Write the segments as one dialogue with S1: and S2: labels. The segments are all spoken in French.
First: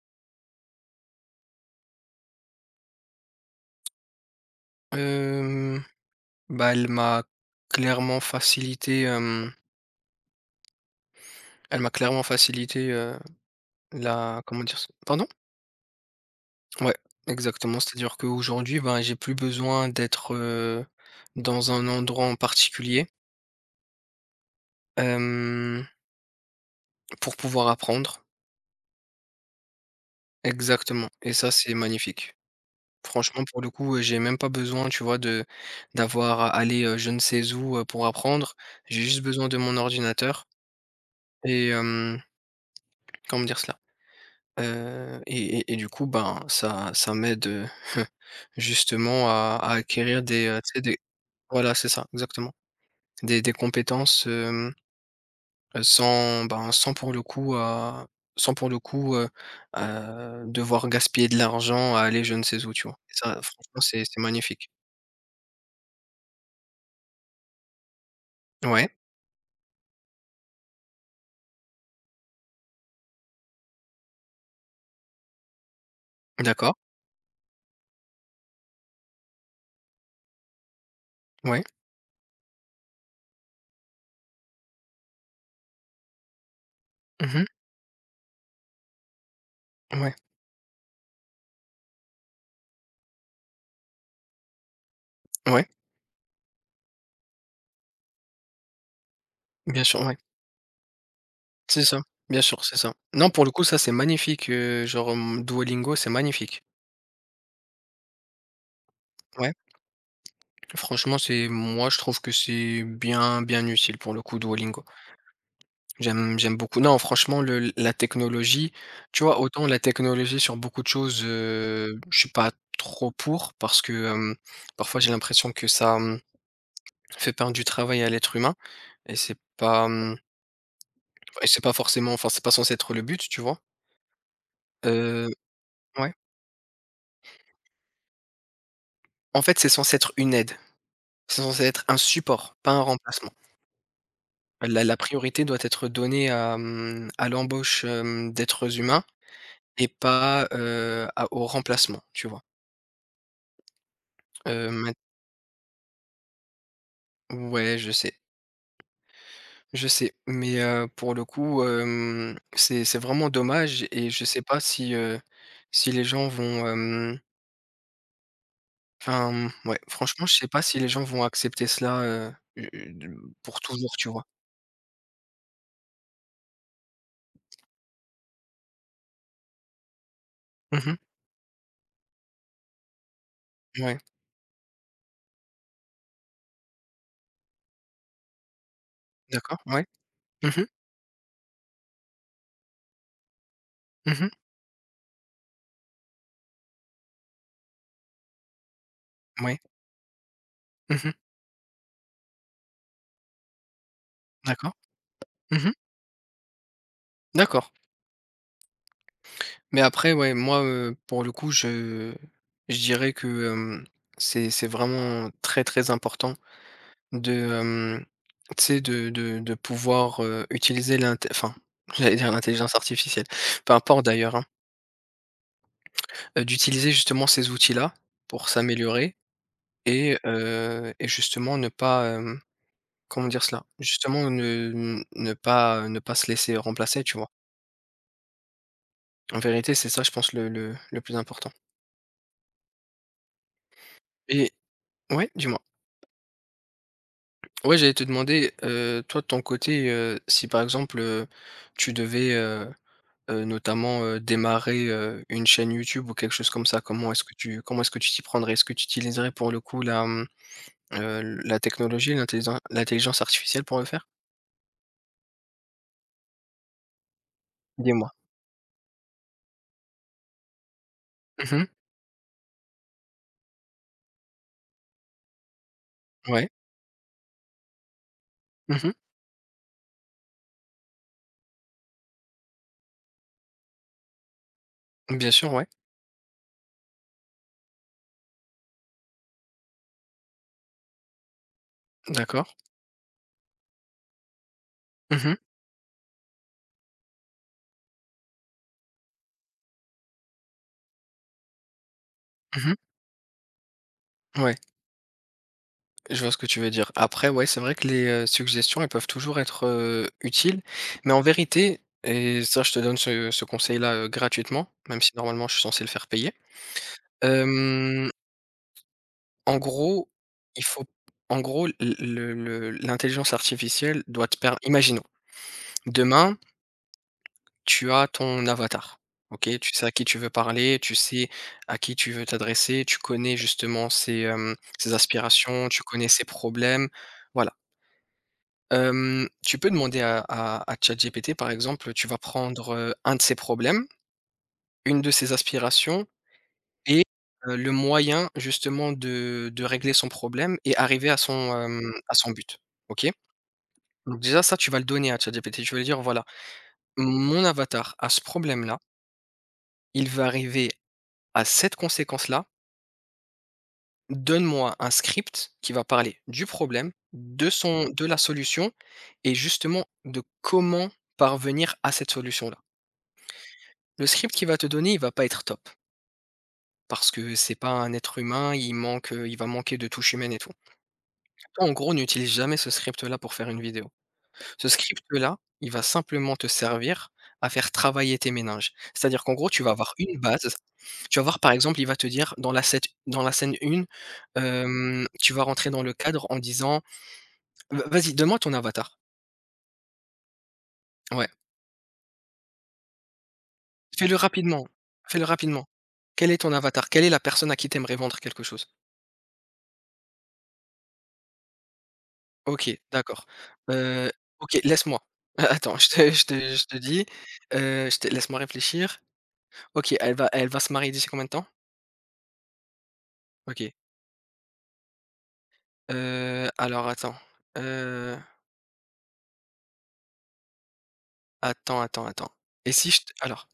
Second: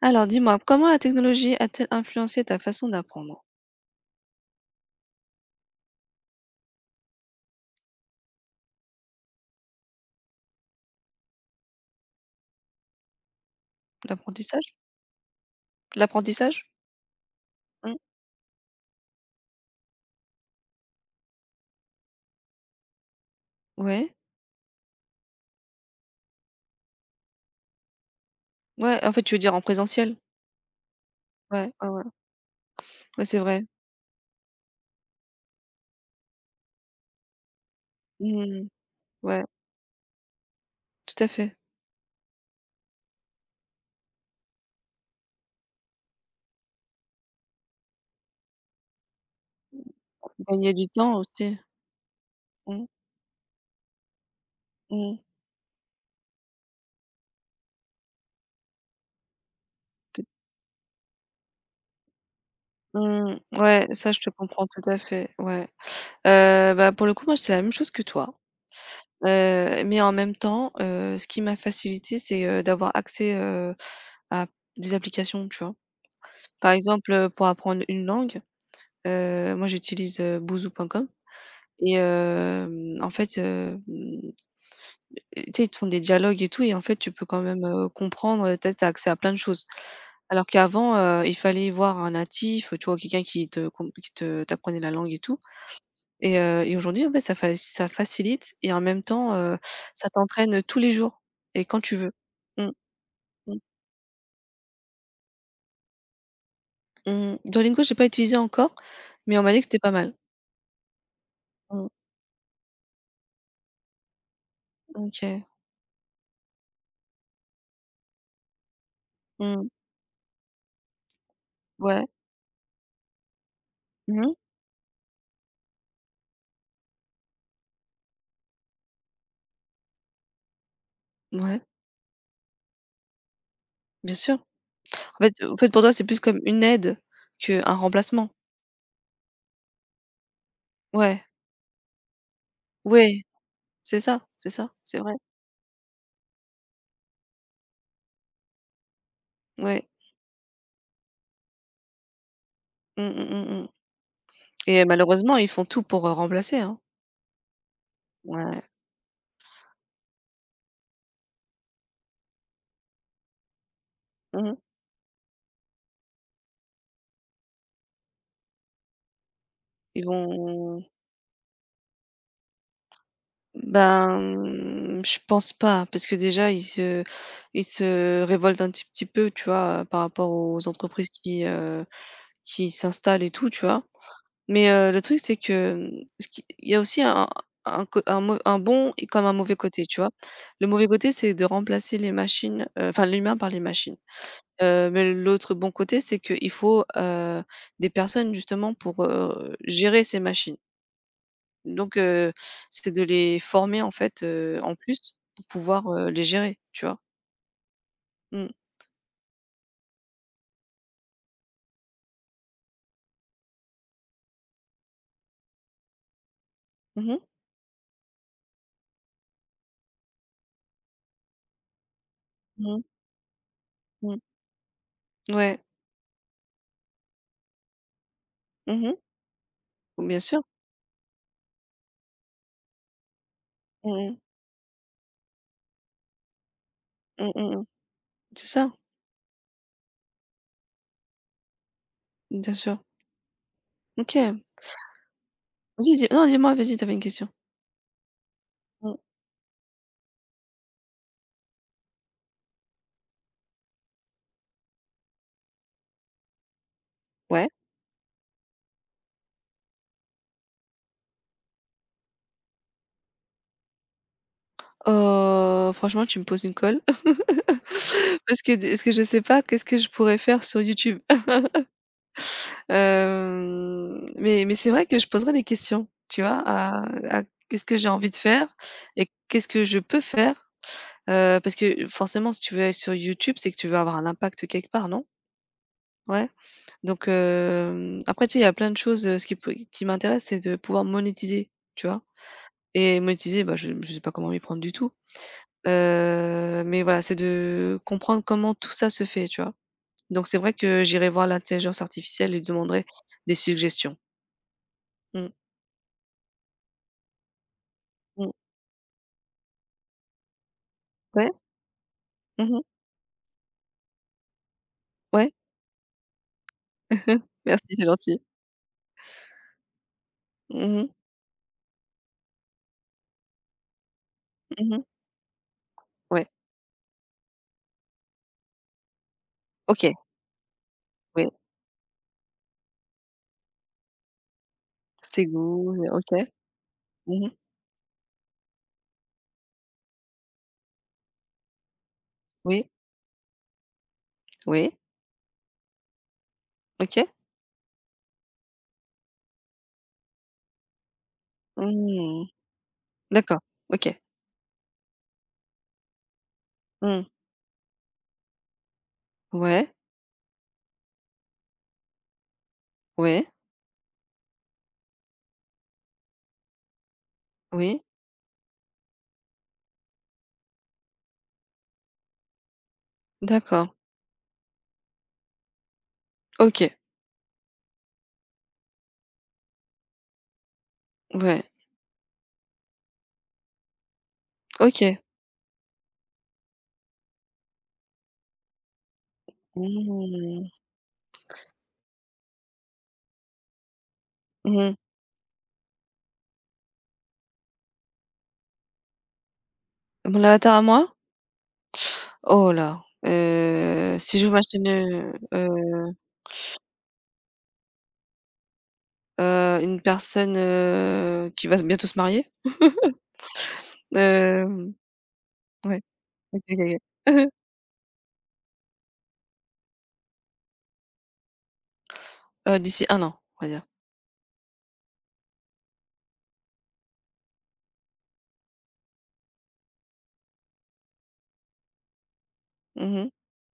S1: Alors dis-moi, comment la technologie a-t-elle influencé ta façon d'apprendre?
S2: Hem, bah, clairement facilité, hem, elle m'a clairement facilité, la... comment dire?
S1: L'apprentissage?
S2: Ce pardon?
S1: L'apprentissage?
S2: Ouais, exactement.
S1: Mmh.
S2: C'est-à-dire qu'aujourd'hui, ben, j'ai plus besoin d'être, dans un endroit en particulier,
S1: Ouais.
S2: hem, pour pouvoir apprendre.
S1: Ouais, en fait, tu veux dire en présentiel?
S2: Exactement, et ça,
S1: Ouais,
S2: c'est
S1: ouais, ouais.
S2: magnifique.
S1: Ouais, c'est
S2: Franchement, pour
S1: vrai.
S2: le coup, j'ai même pas besoin, tu vois, de d'avoir à aller, je ne sais où, pour apprendre.
S1: Mmh.
S2: J'ai juste
S1: Ouais,
S2: besoin de mon ordinateur
S1: tout à fait.
S2: et comment dire cela? Et du coup, ben, ça m'aide, justement à acquérir des, tu
S1: Gagner
S2: sais
S1: du
S2: des
S1: temps aussi.
S2: voilà, c'est ça, exactement.
S1: Mmh.
S2: Des compétences,
S1: Mmh.
S2: sans, ben, sans pour le coup à sans pour le coup,
S1: T
S2: devoir gaspiller de l'argent à aller je ne sais où, tu vois? Et
S1: Mmh.
S2: ça, franchement,
S1: Ouais,
S2: c'est
S1: ça,
S2: c'est
S1: je te comprends
S2: magnifique.
S1: tout à fait, ouais. Bah, pour le coup, moi, c'est la même chose que toi.
S2: Ouais,
S1: Mais en même temps, ce qui m'a facilité, c'est, d'avoir accès, à des applications, tu vois? Par
S2: d'accord,
S1: exemple, pour apprendre une langue. Moi j'utilise, bouzou.com
S2: ouais.
S1: et en fait, tu sais, ils te font des dialogues et tout, et en fait, tu peux quand
S2: Mmh.
S1: même, comprendre, tu as accès à plein de choses.
S2: Ouais,
S1: Alors qu'avant, il fallait voir un natif, tu vois? Quelqu'un qui te com qui te t'apprenait la langue et tout,
S2: ouais,
S1: et aujourd'hui, en fait, ça facilite, et en même temps,
S2: bien sûr,
S1: ça
S2: ouais.
S1: t'entraîne tous les jours et quand
S2: C'est
S1: tu
S2: ça,
S1: veux.
S2: bien sûr,
S1: Mmh,
S2: c'est ça. Non, pour le
S1: mmh,
S2: coup, ça, c'est magnifique, genre, mmh, Duolingo, c'est magnifique.
S1: mmh. Duolingo, j'ai pas utilisé encore, mais on m'a
S2: Ouais.
S1: dit que c'était pas mal.
S2: Franchement, c'est
S1: Mmh,
S2: moi, je trouve que c'est bien, bien utile pour le coup, Duolingo.
S1: OK.
S2: J'aime, j'aime beaucoup. Non, franchement, la technologie, tu vois, autant
S1: Mmh,
S2: la technologie sur beaucoup de choses,
S1: ouais.
S2: je suis pas trop pour, parce que
S1: Mmh,
S2: parfois j'ai l'impression que ça, fait perdre du travail à l'être humain, et
S1: ouais,
S2: c'est pas forcément, enfin, c'est pas censé être le but, tu vois.
S1: bien sûr. En
S2: Euh,
S1: fait en fait, pour toi, c'est
S2: ouais.
S1: plus comme une aide qu'un remplacement.
S2: En fait, c'est censé être une aide.
S1: Ouais,
S2: C'est censé être un support, pas un
S1: ouais,
S2: remplacement.
S1: c'est ça, c'est ça,
S2: La
S1: c'est vrai.
S2: priorité doit être donnée à l'embauche, d'êtres humains. Et
S1: Ouais.
S2: pas, à au remplacement, tu vois?
S1: Mmh, mmh, mmh, mmh, et
S2: Maint
S1: malheureusement, ils font tout pour, remplacer, hein.
S2: ouais,
S1: Ouais.
S2: je sais, mais, pour le coup, c'est vraiment dommage, et je sais
S1: Mmh.
S2: pas si, si les gens vont, ouais,
S1: Ils
S2: franchement, je sais pas si
S1: vont
S2: les gens vont accepter cela, de pour toujours, tu
S1: Ben,
S2: vois?
S1: je pense pas, parce que déjà ils se révoltent un petit peu, tu vois, par rapport aux
S2: Mmh.
S1: entreprises qui s'installent et tout, tu vois?
S2: Ouais,
S1: Mais le truc, c'est que, ce qui il y a aussi un bon et comme un mauvais
S2: d'accord, ouais.
S1: côté, tu vois?
S2: Mmh mh.
S1: Le mauvais côté, c'est de remplacer les machines, enfin l'humain par les machines.
S2: Mmh.
S1: Mais l'autre bon côté, c'est qu'il faut, des personnes justement pour,
S2: Ouais.
S1: gérer ces machines.
S2: Mmh.
S1: Donc c'est de les former en fait,
S2: D'accord.
S1: en plus pour
S2: Mmh.
S1: pouvoir, les gérer, tu vois?
S2: D'accord.
S1: Mmh.
S2: Mais après, ouais, moi, pour le coup, je dirais que, hem, c'est vraiment très, très important
S1: Mmh mh.
S2: de, hem, tu sais, de pouvoir, utiliser j'allais dire l'intelligence
S1: Mmh,
S2: artificielle, peu importe d'ailleurs, hein,
S1: ouais.
S2: d'utiliser justement ces outils-là pour
S1: Mmh,
S2: s'améliorer, et
S1: bien sûr.
S2: heu et justement ne pas, comment dire cela?
S1: Mmh mh.
S2: Justement ne pas, ne pas se laisser remplacer, tu vois?
S1: Mmh, mmh. C'est ça,
S2: En vérité, c'est ça, je pense, le plus important.
S1: bien sûr. OK.
S2: Et ouais, dis-moi?
S1: Vas-y, dis non, dis-moi, vas-y, t'avais une question.
S2: Ouais, j'allais te demander,
S1: Mmh,
S2: toi de ton côté, si par exemple, tu devais, notamment, démarrer, une chaîne YouTube ou quelque chose comme ça,
S1: ouais.
S2: comment est-ce que tu t'y prendrais? Est-ce que tu utiliserais pour le coup la technologie, l'intelligence artificielle pour le faire?
S1: Franchement, tu me poses une colle.
S2: Dis-moi.
S1: Parce que je sais pas qu'est-ce que je pourrais faire sur YouTube.
S2: Mmh.
S1: Hem, mais c'est vrai que je poserais des questions, tu vois?
S2: Ouais.
S1: À qu'est-ce que j'ai envie de faire
S2: Mmh.
S1: et qu'est-ce que je peux faire? Parce que forcément, si tu veux aller sur YouTube, c'est que tu veux avoir un impact quelque part, non?
S2: Bien sûr, ouais.
S1: Ouais. Donc après, tu sais, il y a plein de choses, ce qui peut qui m'intéresse, c'est de pouvoir monétiser, tu vois?
S2: D'accord.
S1: Et monétiser, bah, je sais pas comment m'y prendre du tout.
S2: Mmh mh.
S1: Mais voilà, c'est de comprendre comment tout ça se fait, tu vois? Donc c'est vrai que j'irai voir l'intelligence artificielle et lui
S2: Mmh.
S1: demanderai des suggestions.
S2: Ouais.
S1: Mmh,
S2: Je vois ce que tu veux dire. Après, ouais, c'est vrai que les,
S1: mmh.
S2: suggestions, elles peuvent toujours être, utiles, mais en
S1: Ouais.
S2: vérité, et
S1: Mmh
S2: ça,
S1: mh.
S2: je te donne ce conseil-là, gratuitement, même si
S1: Ouais.
S2: normalement je suis censé le faire payer.
S1: Merci, c'est
S2: Hem,
S1: gentil.
S2: En gros, il
S1: Mmh
S2: faut
S1: mh.
S2: l le l'intelligence artificielle doit te per
S1: Mmh mh.
S2: imaginons,
S1: Ouais.
S2: demain, tu as ton avatar, OK? Tu sais à
S1: OK.
S2: qui tu veux parler, tu sais
S1: Oui.
S2: à qui tu veux t'adresser, tu connais justement ses, ses
S1: Ses
S2: aspirations,
S1: goûts,
S2: tu connais ses
S1: OK.
S2: problèmes,
S1: Mmh mh.
S2: voilà. Tu peux demander à ChatGPT, par exemple. Tu vas
S1: Oui.
S2: prendre, un de ses problèmes,
S1: Oui.
S2: une de ses aspirations, et
S1: OK.
S2: le moyen justement de régler son problème et arriver à son, à
S1: Mmh.
S2: son but, OK?
S1: D'accord. OK.
S2: Donc déjà ça, tu vas le donner à ChatGPT, tu vas lui dire: «Voilà,
S1: Mmh.
S2: mon avatar a ce problème-là,
S1: Ouais.
S2: il va arriver à cette conséquence-là,
S1: Ouais.
S2: donne-moi un script qui va parler du problème,
S1: Oui.
S2: de la solution et justement de comment parvenir à cette solution-là».
S1: D'accord.
S2: Le script qu'il va te donner, il va pas être top,
S1: OK.
S2: parce que c'est pas un être humain. Il va manquer de touche humaine et tout.
S1: Ouais.
S2: Toi, en gros, n'utilise jamais ce script-là pour faire une vidéo. Ce
S1: OK.
S2: script-là, il va simplement te servir à faire travailler tes méninges. C'est-à-dire qu'en gros, tu vas avoir une
S1: Mmh.
S2: base, tu vas voir, par exemple, il va te dire dans la scète dans la scène 1,
S1: Mmh.
S2: tu vas rentrer dans le cadre en disant: «Va vas-y, donne-moi ton avatar».
S1: Mon avatar à moi?
S2: Ouais.
S1: Oh là,
S2: Fais-le
S1: si j'ouvre ma
S2: rapidement,
S1: chaîne,
S2: fais-le rapidement. Quel est ton avatar? Quelle est la personne à qui t'aimerais vendre quelque chose?
S1: une personne, qui va s bientôt se marier?
S2: OK, d'accord. Heu, OK,
S1: Hem,
S2: laisse-moi. Attends,
S1: ouais, OK, OK,
S2: je te
S1: OK.
S2: dis, je te laisse-moi réfléchir. OK, elle va se marier d'ici combien de temps?
S1: D'ici 1 an, on va dire.
S2: OK. Alors attends, heu, attends, attends, attends. Et si je
S1: Mmh.
S2: te alors,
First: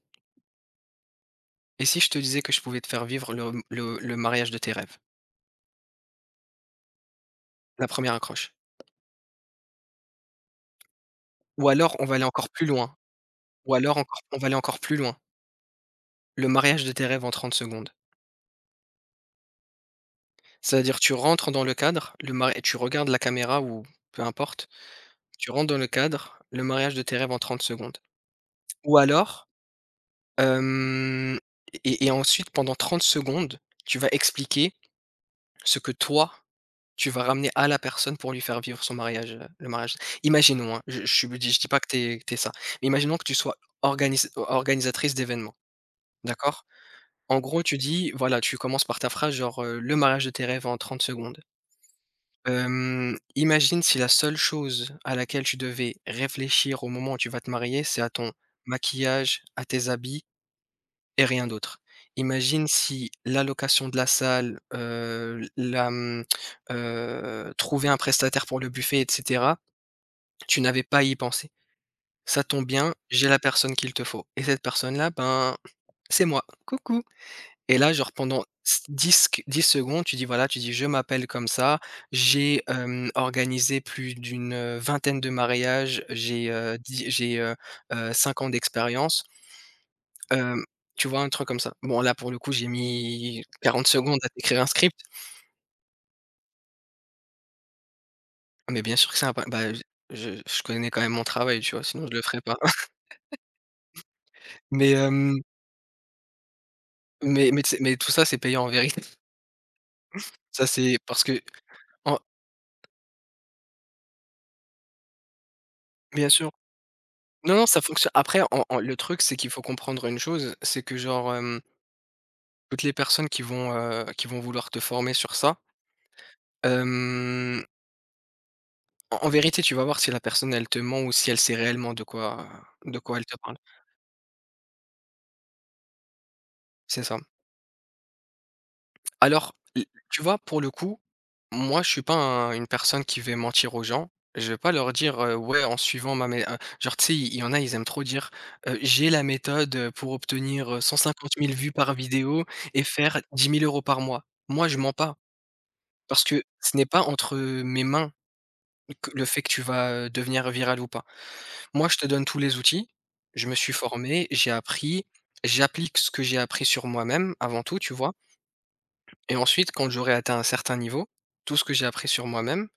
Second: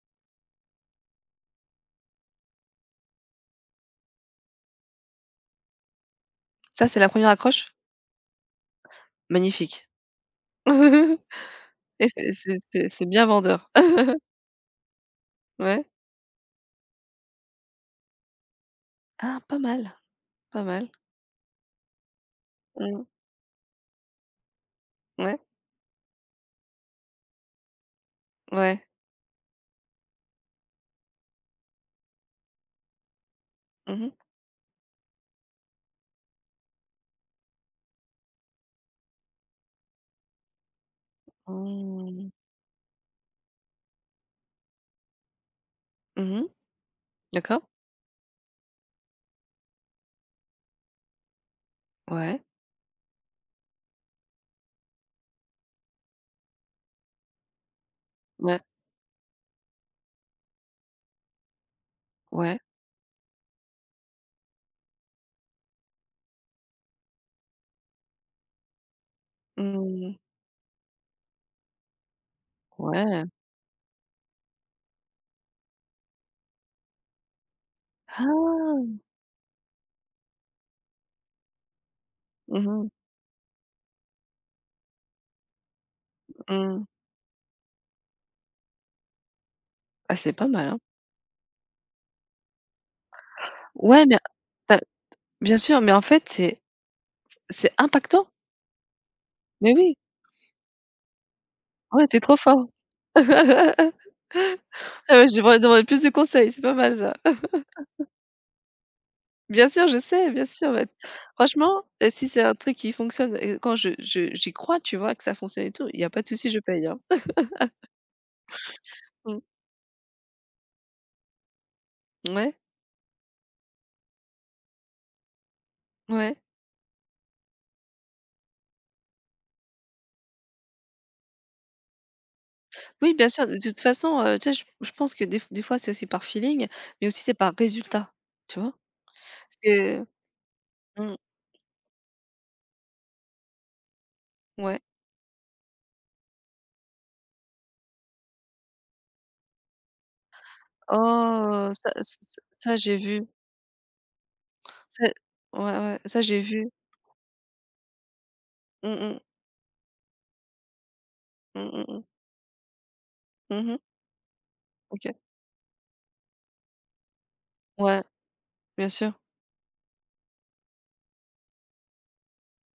S2: et si je te disais que je pouvais te faire vivre le mariage de tes rêves?
S1: Ça, c'est la première accroche?
S2: La première accroche.
S1: Magnifique.
S2: Ou alors on
S1: Et
S2: va aller
S1: c'est
S2: encore
S1: c'est
S2: plus
S1: c'est
S2: loin,
S1: c'est bien vendeur.
S2: ou alors encore on va aller encore plus loin.
S1: Ouais.
S2: Le mariage de tes rêves en 30 secondes.
S1: Ah, pas mal, pas mal.
S2: C'est-à-dire tu rentres dans le cadre, le mari, et tu
S1: Mmh.
S2: regardes la caméra, ou peu importe.
S1: Ouais,
S2: Tu rentres dans le cadre, le mariage de tes rêves en 30 secondes.
S1: ouais.
S2: Ou alors, hem et ensuite pendant 30 secondes, tu
S1: Mmh
S2: vas
S1: mh.
S2: expliquer ce que toi, tu vas ramener à la personne pour lui faire vivre le mariage. Imaginons, hein, je dis pas que
S1: Mmh.
S2: tu es ça, mais imaginons que tu sois organise organisatrice d'événements,
S1: Mmh.
S2: d'accord? En
S1: D'accord.
S2: gros, tu dis voilà, tu commences par ta phrase genre, «Le mariage de tes rêves en 30 secondes».
S1: Ouais,
S2: Imagine si la seule chose à laquelle tu devais réfléchir au moment où tu vas te marier, c'est à ton
S1: ouais,
S2: maquillage, à tes habits et rien d'autre.
S1: ouais.
S2: Imagine si l'allocation de la salle, trouver un prestataire pour le buffet, et cetera,
S1: Mmh.
S2: tu n'avais pas à y penser. Ça tombe bien,
S1: Ouais.
S2: j'ai la personne qu'il te faut, et cette personne-là, ben, c'est moi. Coucou! Et là, genre pendant s
S1: Ah!
S2: 10 qu 10 secondes, tu dis voilà, tu dis: «Je m'appelle comme ça, j'ai,
S1: Mmh mh.
S2: organisé plus d'une, vingtaine de mariages,
S1: Mmh.
S2: j'ai, 5 ans d'expérience».
S1: Ah, c'est pas
S2: Hem,
S1: mal, hein.
S2: Tu vois? Un truc comme ça. Bon là, pour le coup, j'ai mis 40
S1: Ouais, mais
S2: secondes
S1: tu.
S2: à t'écrire un script.
S1: Bien sûr, mais en fait, c'est impactant.
S2: Ah, mais bien sûr que c'est un impa bah,
S1: Mais
S2: je
S1: oui,
S2: connais quand même mon travail, tu vois? Sinon
S1: ouais,
S2: je
S1: tu es
S2: le
S1: trop
S2: ferais pas.
S1: fort.
S2: Mais,
S1: Ah ouais, je devrais demander plus de conseils, c'est pas mal ça.
S2: tu sais, tout ça, c'est payant en vérité.
S1: Bien sûr, je sais, bien
S2: Ça,
S1: sûr, bah,
S2: c'est parce que...
S1: franchement,
S2: en...
S1: si c'est un truc qui fonctionne, et quand je j'y crois, tu vois, que ça fonctionne et tout, il y a pas de
S2: bien sûr.
S1: souci, je paye, hein.
S2: Non, non, ça fonctionne. Après, en en le truc, c'est
S1: Mmh.
S2: qu'il faut comprendre une chose, c'est que genre,
S1: Ouais,
S2: toutes les personnes qui vont, vouloir te former sur ça,
S1: ouais.
S2: hem, en vérité, tu vas voir si la personne, elle te ment, ou si elle sait réellement de
S1: Oui,
S2: quoi elle
S1: bien
S2: te
S1: sûr,
S2: parle.
S1: de toute façon, tu sais, je pense que des fois, c'est aussi par feeling,
S2: C'est
S1: mais
S2: ça.
S1: aussi c'est par résultat, tu vois?
S2: Alors,
S1: Parce
S2: l
S1: que
S2: Tu vois, pour le coup,
S1: mmh,
S2: moi, je suis pas un une personne qui va mentir aux gens. Je vais pas
S1: ouais.
S2: leur dire, «Ouais, en suivant ma méthode». Genre, tu sais, il y en a, ils aiment trop dire, «J'ai la méthode pour obtenir, 150 000
S1: Oh,
S2: vues
S1: ça
S2: par
S1: ç
S2: vidéo
S1: ça
S2: et
S1: j'ai vu.
S2: faire 10 000 euros par mois». Moi, je mens
S1: Ça
S2: pas,
S1: Ouais, ouais, ça
S2: parce
S1: j'ai
S2: que
S1: vu.
S2: ce n'est pas entre mes mains
S1: Mmh
S2: que
S1: mh.
S2: le fait que tu vas, devenir viral ou pas.
S1: Mmh mh
S2: Moi, je
S1: mh.
S2: te donne tous les outils. Je me
S1: Mmh
S2: suis
S1: mh.
S2: formé, j'ai appris,
S1: OK.
S2: j'applique ce que j'ai appris sur moi-même avant tout, tu
S1: Ouais,
S2: vois?
S1: bien sûr.
S2: Et ensuite, quand j'aurai atteint un certain niveau, tout ce que j'ai appris sur moi-même,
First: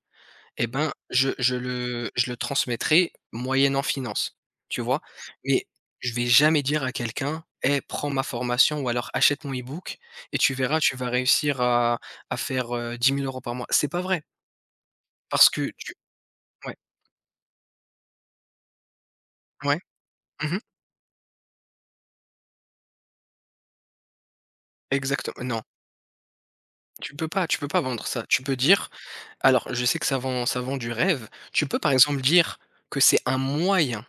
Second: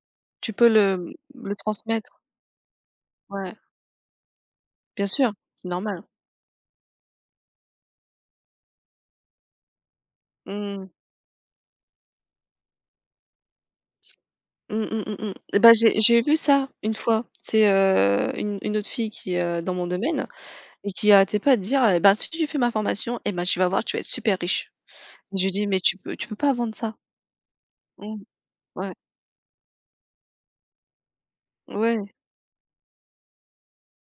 S1: Tu
S2: eh
S1: peux
S2: ben,
S1: le mmh, le transmettre.
S2: je le transmettrai
S1: Ouais,
S2: moyennant finances, tu vois?
S1: bien sûr,
S2: Mais
S1: c'est normal.
S2: je vais jamais dire à quelqu'un: «Hey, prends ma formation, ou alors achète mon e-book, et tu verras,
S1: Mmh.
S2: tu vas réussir à faire, 10 000 € par mois». C'est pas vrai,
S1: Mmh mh mh mh.
S2: parce
S1: Et
S2: que
S1: bah,
S2: tu
S1: j'ai vu ça
S2: ouais,
S1: une fois. C'est, une autre fille qui est, dans
S2: ouais,
S1: mon domaine,
S2: mmh mh,
S1: et qui arrêtait pas de dire: «Eh ben, si tu fais ma formation, eh ben, tu vas voir, tu vas être super riche». Je lui
S2: non,
S1: dis: «Mais tu peux pas vendre ça».
S2: tu peux pas vendre
S1: Mmh.
S2: ça. Tu peux dire...
S1: Ouais.
S2: alors je sais que ça vend du rêve. Tu peux, par
S1: Ouais.
S2: exemple, dire que c'est un moyen...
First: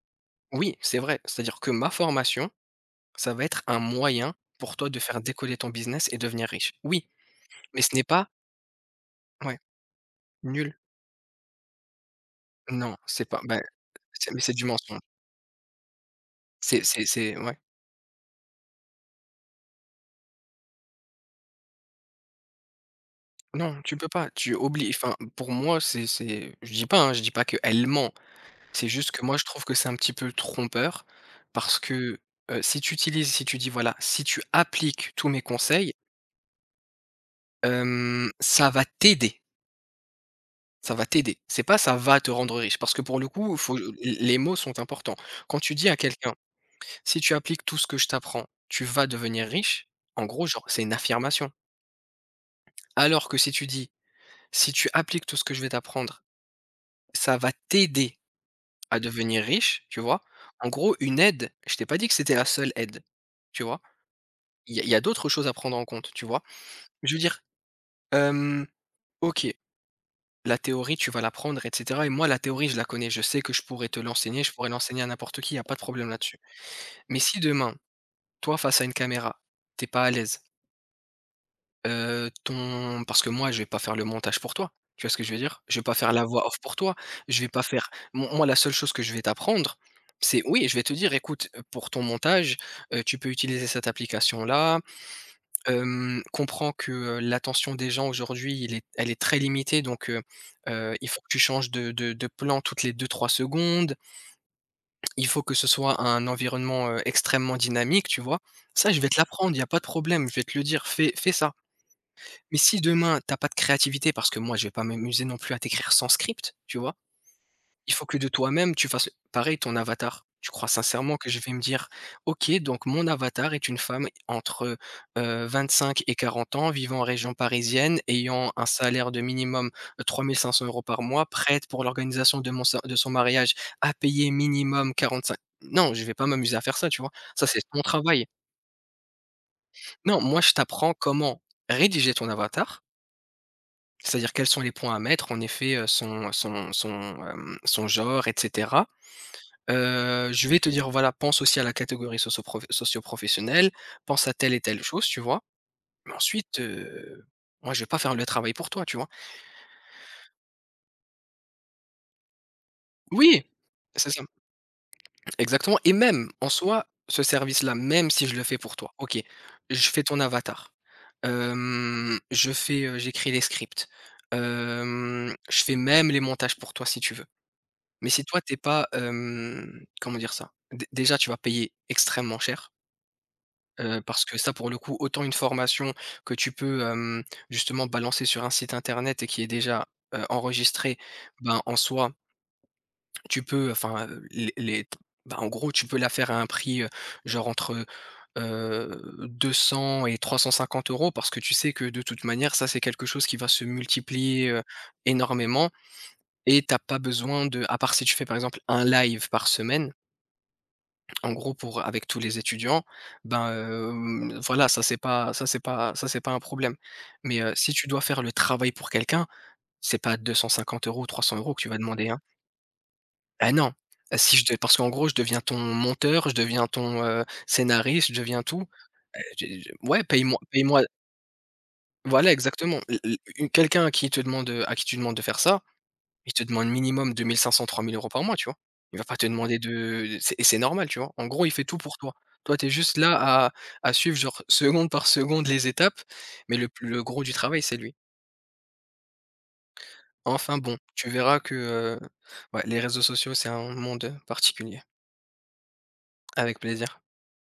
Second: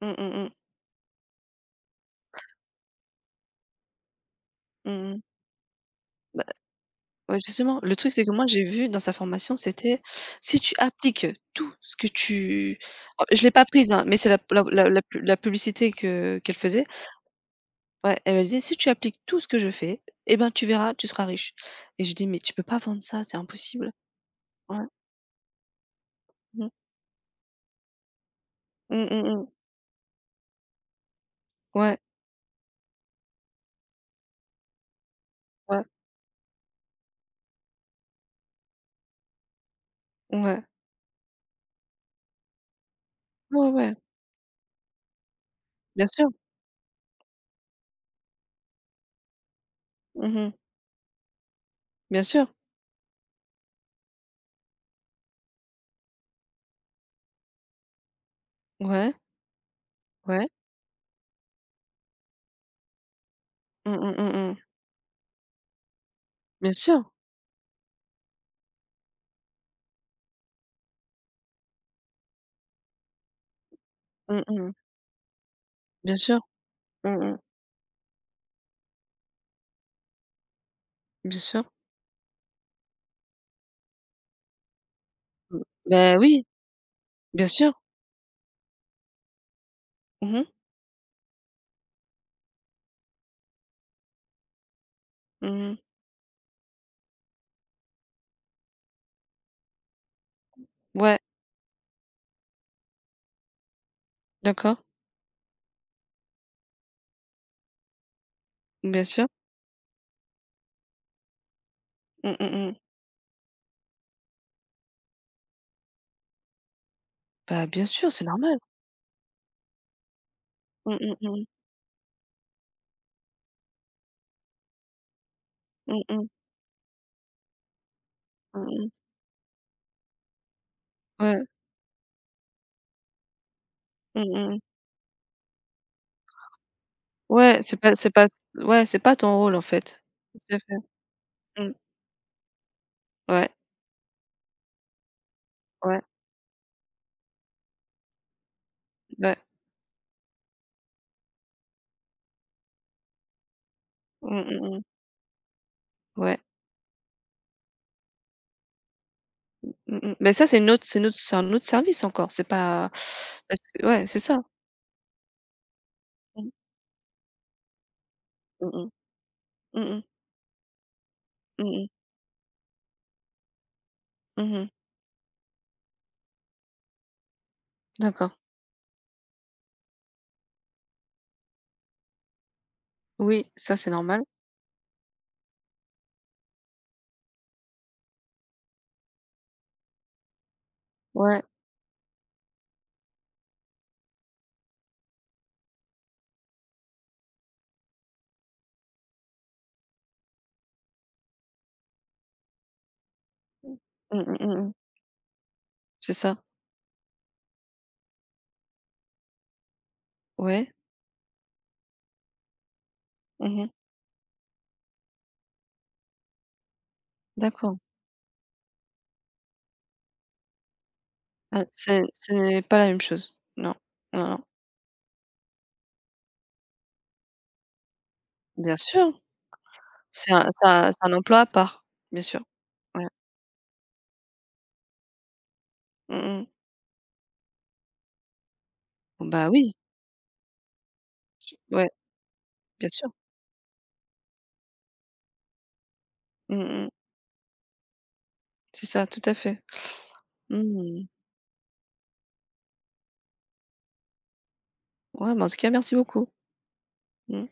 S1: Mmh mh mh.
S2: oui, c'est vrai, c'est-à-dire que ma formation, ça va être un moyen pour toi de
S1: Mmh mh.
S2: faire décoller ton business et devenir riche. Oui,
S1: Ouais, justement,
S2: mais ce
S1: le
S2: n'est
S1: truc, c'est
S2: pas...
S1: que moi, j'ai vu dans sa formation,
S2: ouais,
S1: c'était si tu
S2: nul.
S1: appliques tout ce que tu.
S2: Non,
S1: Oh,
S2: c'est pas,
S1: je l'ai
S2: ben,
S1: pas prise, hein, mais c'est
S2: c'est...
S1: la
S2: mais c'est
S1: la
S2: du
S1: la
S2: mensonge.
S1: la pu la publicité que qu'elle faisait.
S2: C'est ouais.
S1: Ouais, elle me disait: «Si tu appliques tout ce que je fais, eh ben, tu verras, tu seras riche». Et je dis: «Mais tu peux pas vendre ça, c'est
S2: Non,
S1: impossible».
S2: tu peux pas, tu
S1: Ouais.
S2: oublies... enfin, pour moi, c'est,
S1: Mmh.
S2: je dis pas, hein, je dis pas qu'elle ment. C'est
S1: Mmh,
S2: juste que
S1: mmh
S2: moi, je
S1: mh.
S2: trouve que c'est un petit peu trompeur parce
S1: Ouais,
S2: que, si tu dis voilà, si tu appliques tous mes
S1: ouais,
S2: conseils, ça va t'aider,
S1: ouais.
S2: ça va t'aider. C'est pas ça va te rendre riche parce que pour le coup,
S1: Ouais,
S2: faut
S1: ouais,
S2: les mots sont importants. Quand tu dis à
S1: bien sûr.
S2: quelqu'un, si tu appliques tout ce que je t'apprends, tu vas devenir riche, en gros,
S1: Mmh.
S2: genre, c'est une affirmation.
S1: Bien sûr.
S2: Alors que si tu dis: «Si tu appliques tout ce que je vais t'apprendre, ça va t'aider à
S1: Ouais,
S2: devenir riche», tu vois?
S1: ouais.
S2: En gros, une aide, je t'ai pas dit que c'était la seule aide, tu vois?
S1: Mmh, mmh, mmh mh.
S2: Il y a d'autres choses à prendre en compte, tu vois?
S1: Bien sûr.
S2: Je veux dire, hem, OK, la théorie, tu vas l'apprendre et cetera, et moi, la théorie, je la connais, je sais que je pourrais te
S1: Mmh
S2: l'enseigner, je pourrais
S1: mh.
S2: l'enseigner à n'importe qui, il y a pas de problème
S1: Bien
S2: là-dessus.
S1: sûr. Mmh
S2: Mais
S1: mh.
S2: si demain, toi, face à une caméra, t'es pas à l'aise.
S1: Bien sûr.
S2: Ton Parce que moi, je vais pas faire le montage pour toi. Tu vois ce que je veux dire?
S1: Mmh.
S2: Je vais pas faire
S1: Ben
S2: la
S1: oui,
S2: voix off pour toi. Je
S1: bien
S2: vais pas
S1: sûr.
S2: faire mo moi, la seule chose que je vais t'apprendre,
S1: Mmh
S2: c'est
S1: mh.
S2: oui, je vais te dire: «Écoute, pour ton montage, tu peux utiliser cette application-là.
S1: Mmh,
S2: Comprends que, l'attention des gens aujourd'hui, il est elle est très limitée, donc il
S1: ouais,
S2: faut que tu changes de plan toutes les 2-3 secondes.
S1: d'accord,
S2: Il faut que ce soit un environnement, extrêmement dynamique», tu vois? Ça, je
S1: bien
S2: vais te
S1: sûr.
S2: l'apprendre, il y a pas de problème, je vais te le dire: «Fais ça».
S1: Mmh, mmh
S2: Mais
S1: mh.
S2: si demain, t'as pas de créativité, parce que moi, je vais pas m'amuser non plus à t'écrire sans script, tu vois?
S1: Bah, bien
S2: Il faut
S1: sûr,
S2: que
S1: c'est
S2: de
S1: normal.
S2: toi-même, tu fasses pareil ton avatar. Tu crois
S1: Mmh,
S2: sincèrement
S1: mmh
S2: que je
S1: mh.
S2: vais me dire: «OK, donc mon avatar est une femme entre, 25
S1: Mmh
S2: et
S1: mh.
S2: 40 ans, vivant en région parisienne, ayant un
S1: Mmh,
S2: salaire de minimum, 3 500 € par mois,
S1: ouais. Mh.
S2: prête pour l'organisation de mon sa de son mariage, à payer
S1: Mmh.
S2: minimum 45», non, je vais pas m'amuser à faire ça, tu vois? Ça,
S1: Ouais,
S2: c'est
S1: c'est
S2: ton
S1: pas c'est
S2: travail.
S1: pas ouais, c'est pas ton rôle, en fait.
S2: Non, moi, je
S1: Tout à fait.
S2: t'apprends comment
S1: Mmh.
S2: rédiger ton avatar,
S1: Ouais,
S2: c'est-à-dire quels sont les points à mettre, en effet,
S1: ouais,
S2: son genre et cetera.
S1: ouais.
S2: Je vais te dire, voilà, pense aussi à la catégorie socioprof socio-professionnelle, pense à
S1: Mmh,
S2: telle et
S1: mmh
S2: telle
S1: mh.
S2: chose, tu vois? Mais
S1: Ouais.
S2: ensuite, moi, je vais pas faire le travail pour toi, tu vois?
S1: Mmh mh. Mais ça, c'est notre, c'est un autre service encore, c'est pas
S2: Oui,
S1: parce que ouais,
S2: c'est
S1: c'est
S2: ça,
S1: ça.
S2: exactement, et même, en
S1: Mmh.
S2: soi, ce service-là, même si je le fais
S1: Mmh
S2: pour
S1: mh.
S2: toi, OK, je
S1: Mmh
S2: fais
S1: mh.
S2: ton avatar,
S1: Mmh mh.
S2: hem, je fais, j'écris les scripts,
S1: Mmh.
S2: hem, je fais même les montages pour toi si tu veux. Mais si
S1: D'accord.
S2: toi, t'es pas, comment dire ça? Dé déjà, tu vas payer extrêmement cher,
S1: Oui, ça, c'est
S2: heu,
S1: normal.
S2: parce que ça, pour le coup, autant une formation que tu peux, justement balancer sur un site internet et qui est déjà, enregistré,
S1: Ouais.
S2: ben, en soi, tu peux enfin, les t bah, en gros, tu peux la faire à un prix, genre entre, 200 et 350 € parce que tu sais que, de toute manière, ça, c'est quelque chose qui va se
S1: Mmh mh.
S2: multiplier,
S1: Mmh
S2: heu,
S1: mh.
S2: énormément,
S1: C'est ça.
S2: et tu as pas besoin de à part si tu fais, par exemple, un live par semaine.
S1: Ouais.
S2: En gros, pour avec tous les étudiants, ben,
S1: Mmh.
S2: hem, voilà, ça c'est pas un problème. Mais, si
S1: D'accord.
S2: tu dois faire le travail pour quelqu'un, c'est pas 250 € ou 100 € que
S1: Ah,
S2: tu vas
S1: c'est
S2: demander, hein.
S1: ce n'est pas la même chose.
S2: Ah non.
S1: Non,
S2: Ah,
S1: non,
S2: si
S1: non.
S2: je te parce qu'en gros, je deviens ton monteur, je deviens ton, scénariste, je deviens tout.
S1: Bien sûr,
S2: J'ai ouais,
S1: c'est
S2: paye-moi
S1: un c'est
S2: paye-moi,
S1: un c'est un emploi à part, bien
S2: voilà
S1: sûr.
S2: exactement. L
S1: Ouais.
S2: l une- quelqu'un à qui tu demandes de faire ça.
S1: Mmh
S2: Il te
S1: mh.
S2: demande minimum 2 500-3 000 € par mois, tu vois? Il va pas te
S1: Bah,
S2: demander
S1: oui,
S2: de c'est, et c'est normal, tu vois? En gros, il fait tout
S1: ouais,
S2: pour toi. Toi, tu es
S1: bien
S2: juste
S1: sûr.
S2: là à suivre genre seconde par seconde les étapes, mais
S1: Mmh mh.
S2: le gros du travail, c'est lui.
S1: C'est ça, tout à fait.
S2: Enfin bon,
S1: Mmh.
S2: tu verras que, ouais, les réseaux sociaux, c'est un monde particulier.
S1: Ouais, bah, en tout cas, merci beaucoup.
S2: Avec plaisir.
S1: Mmh.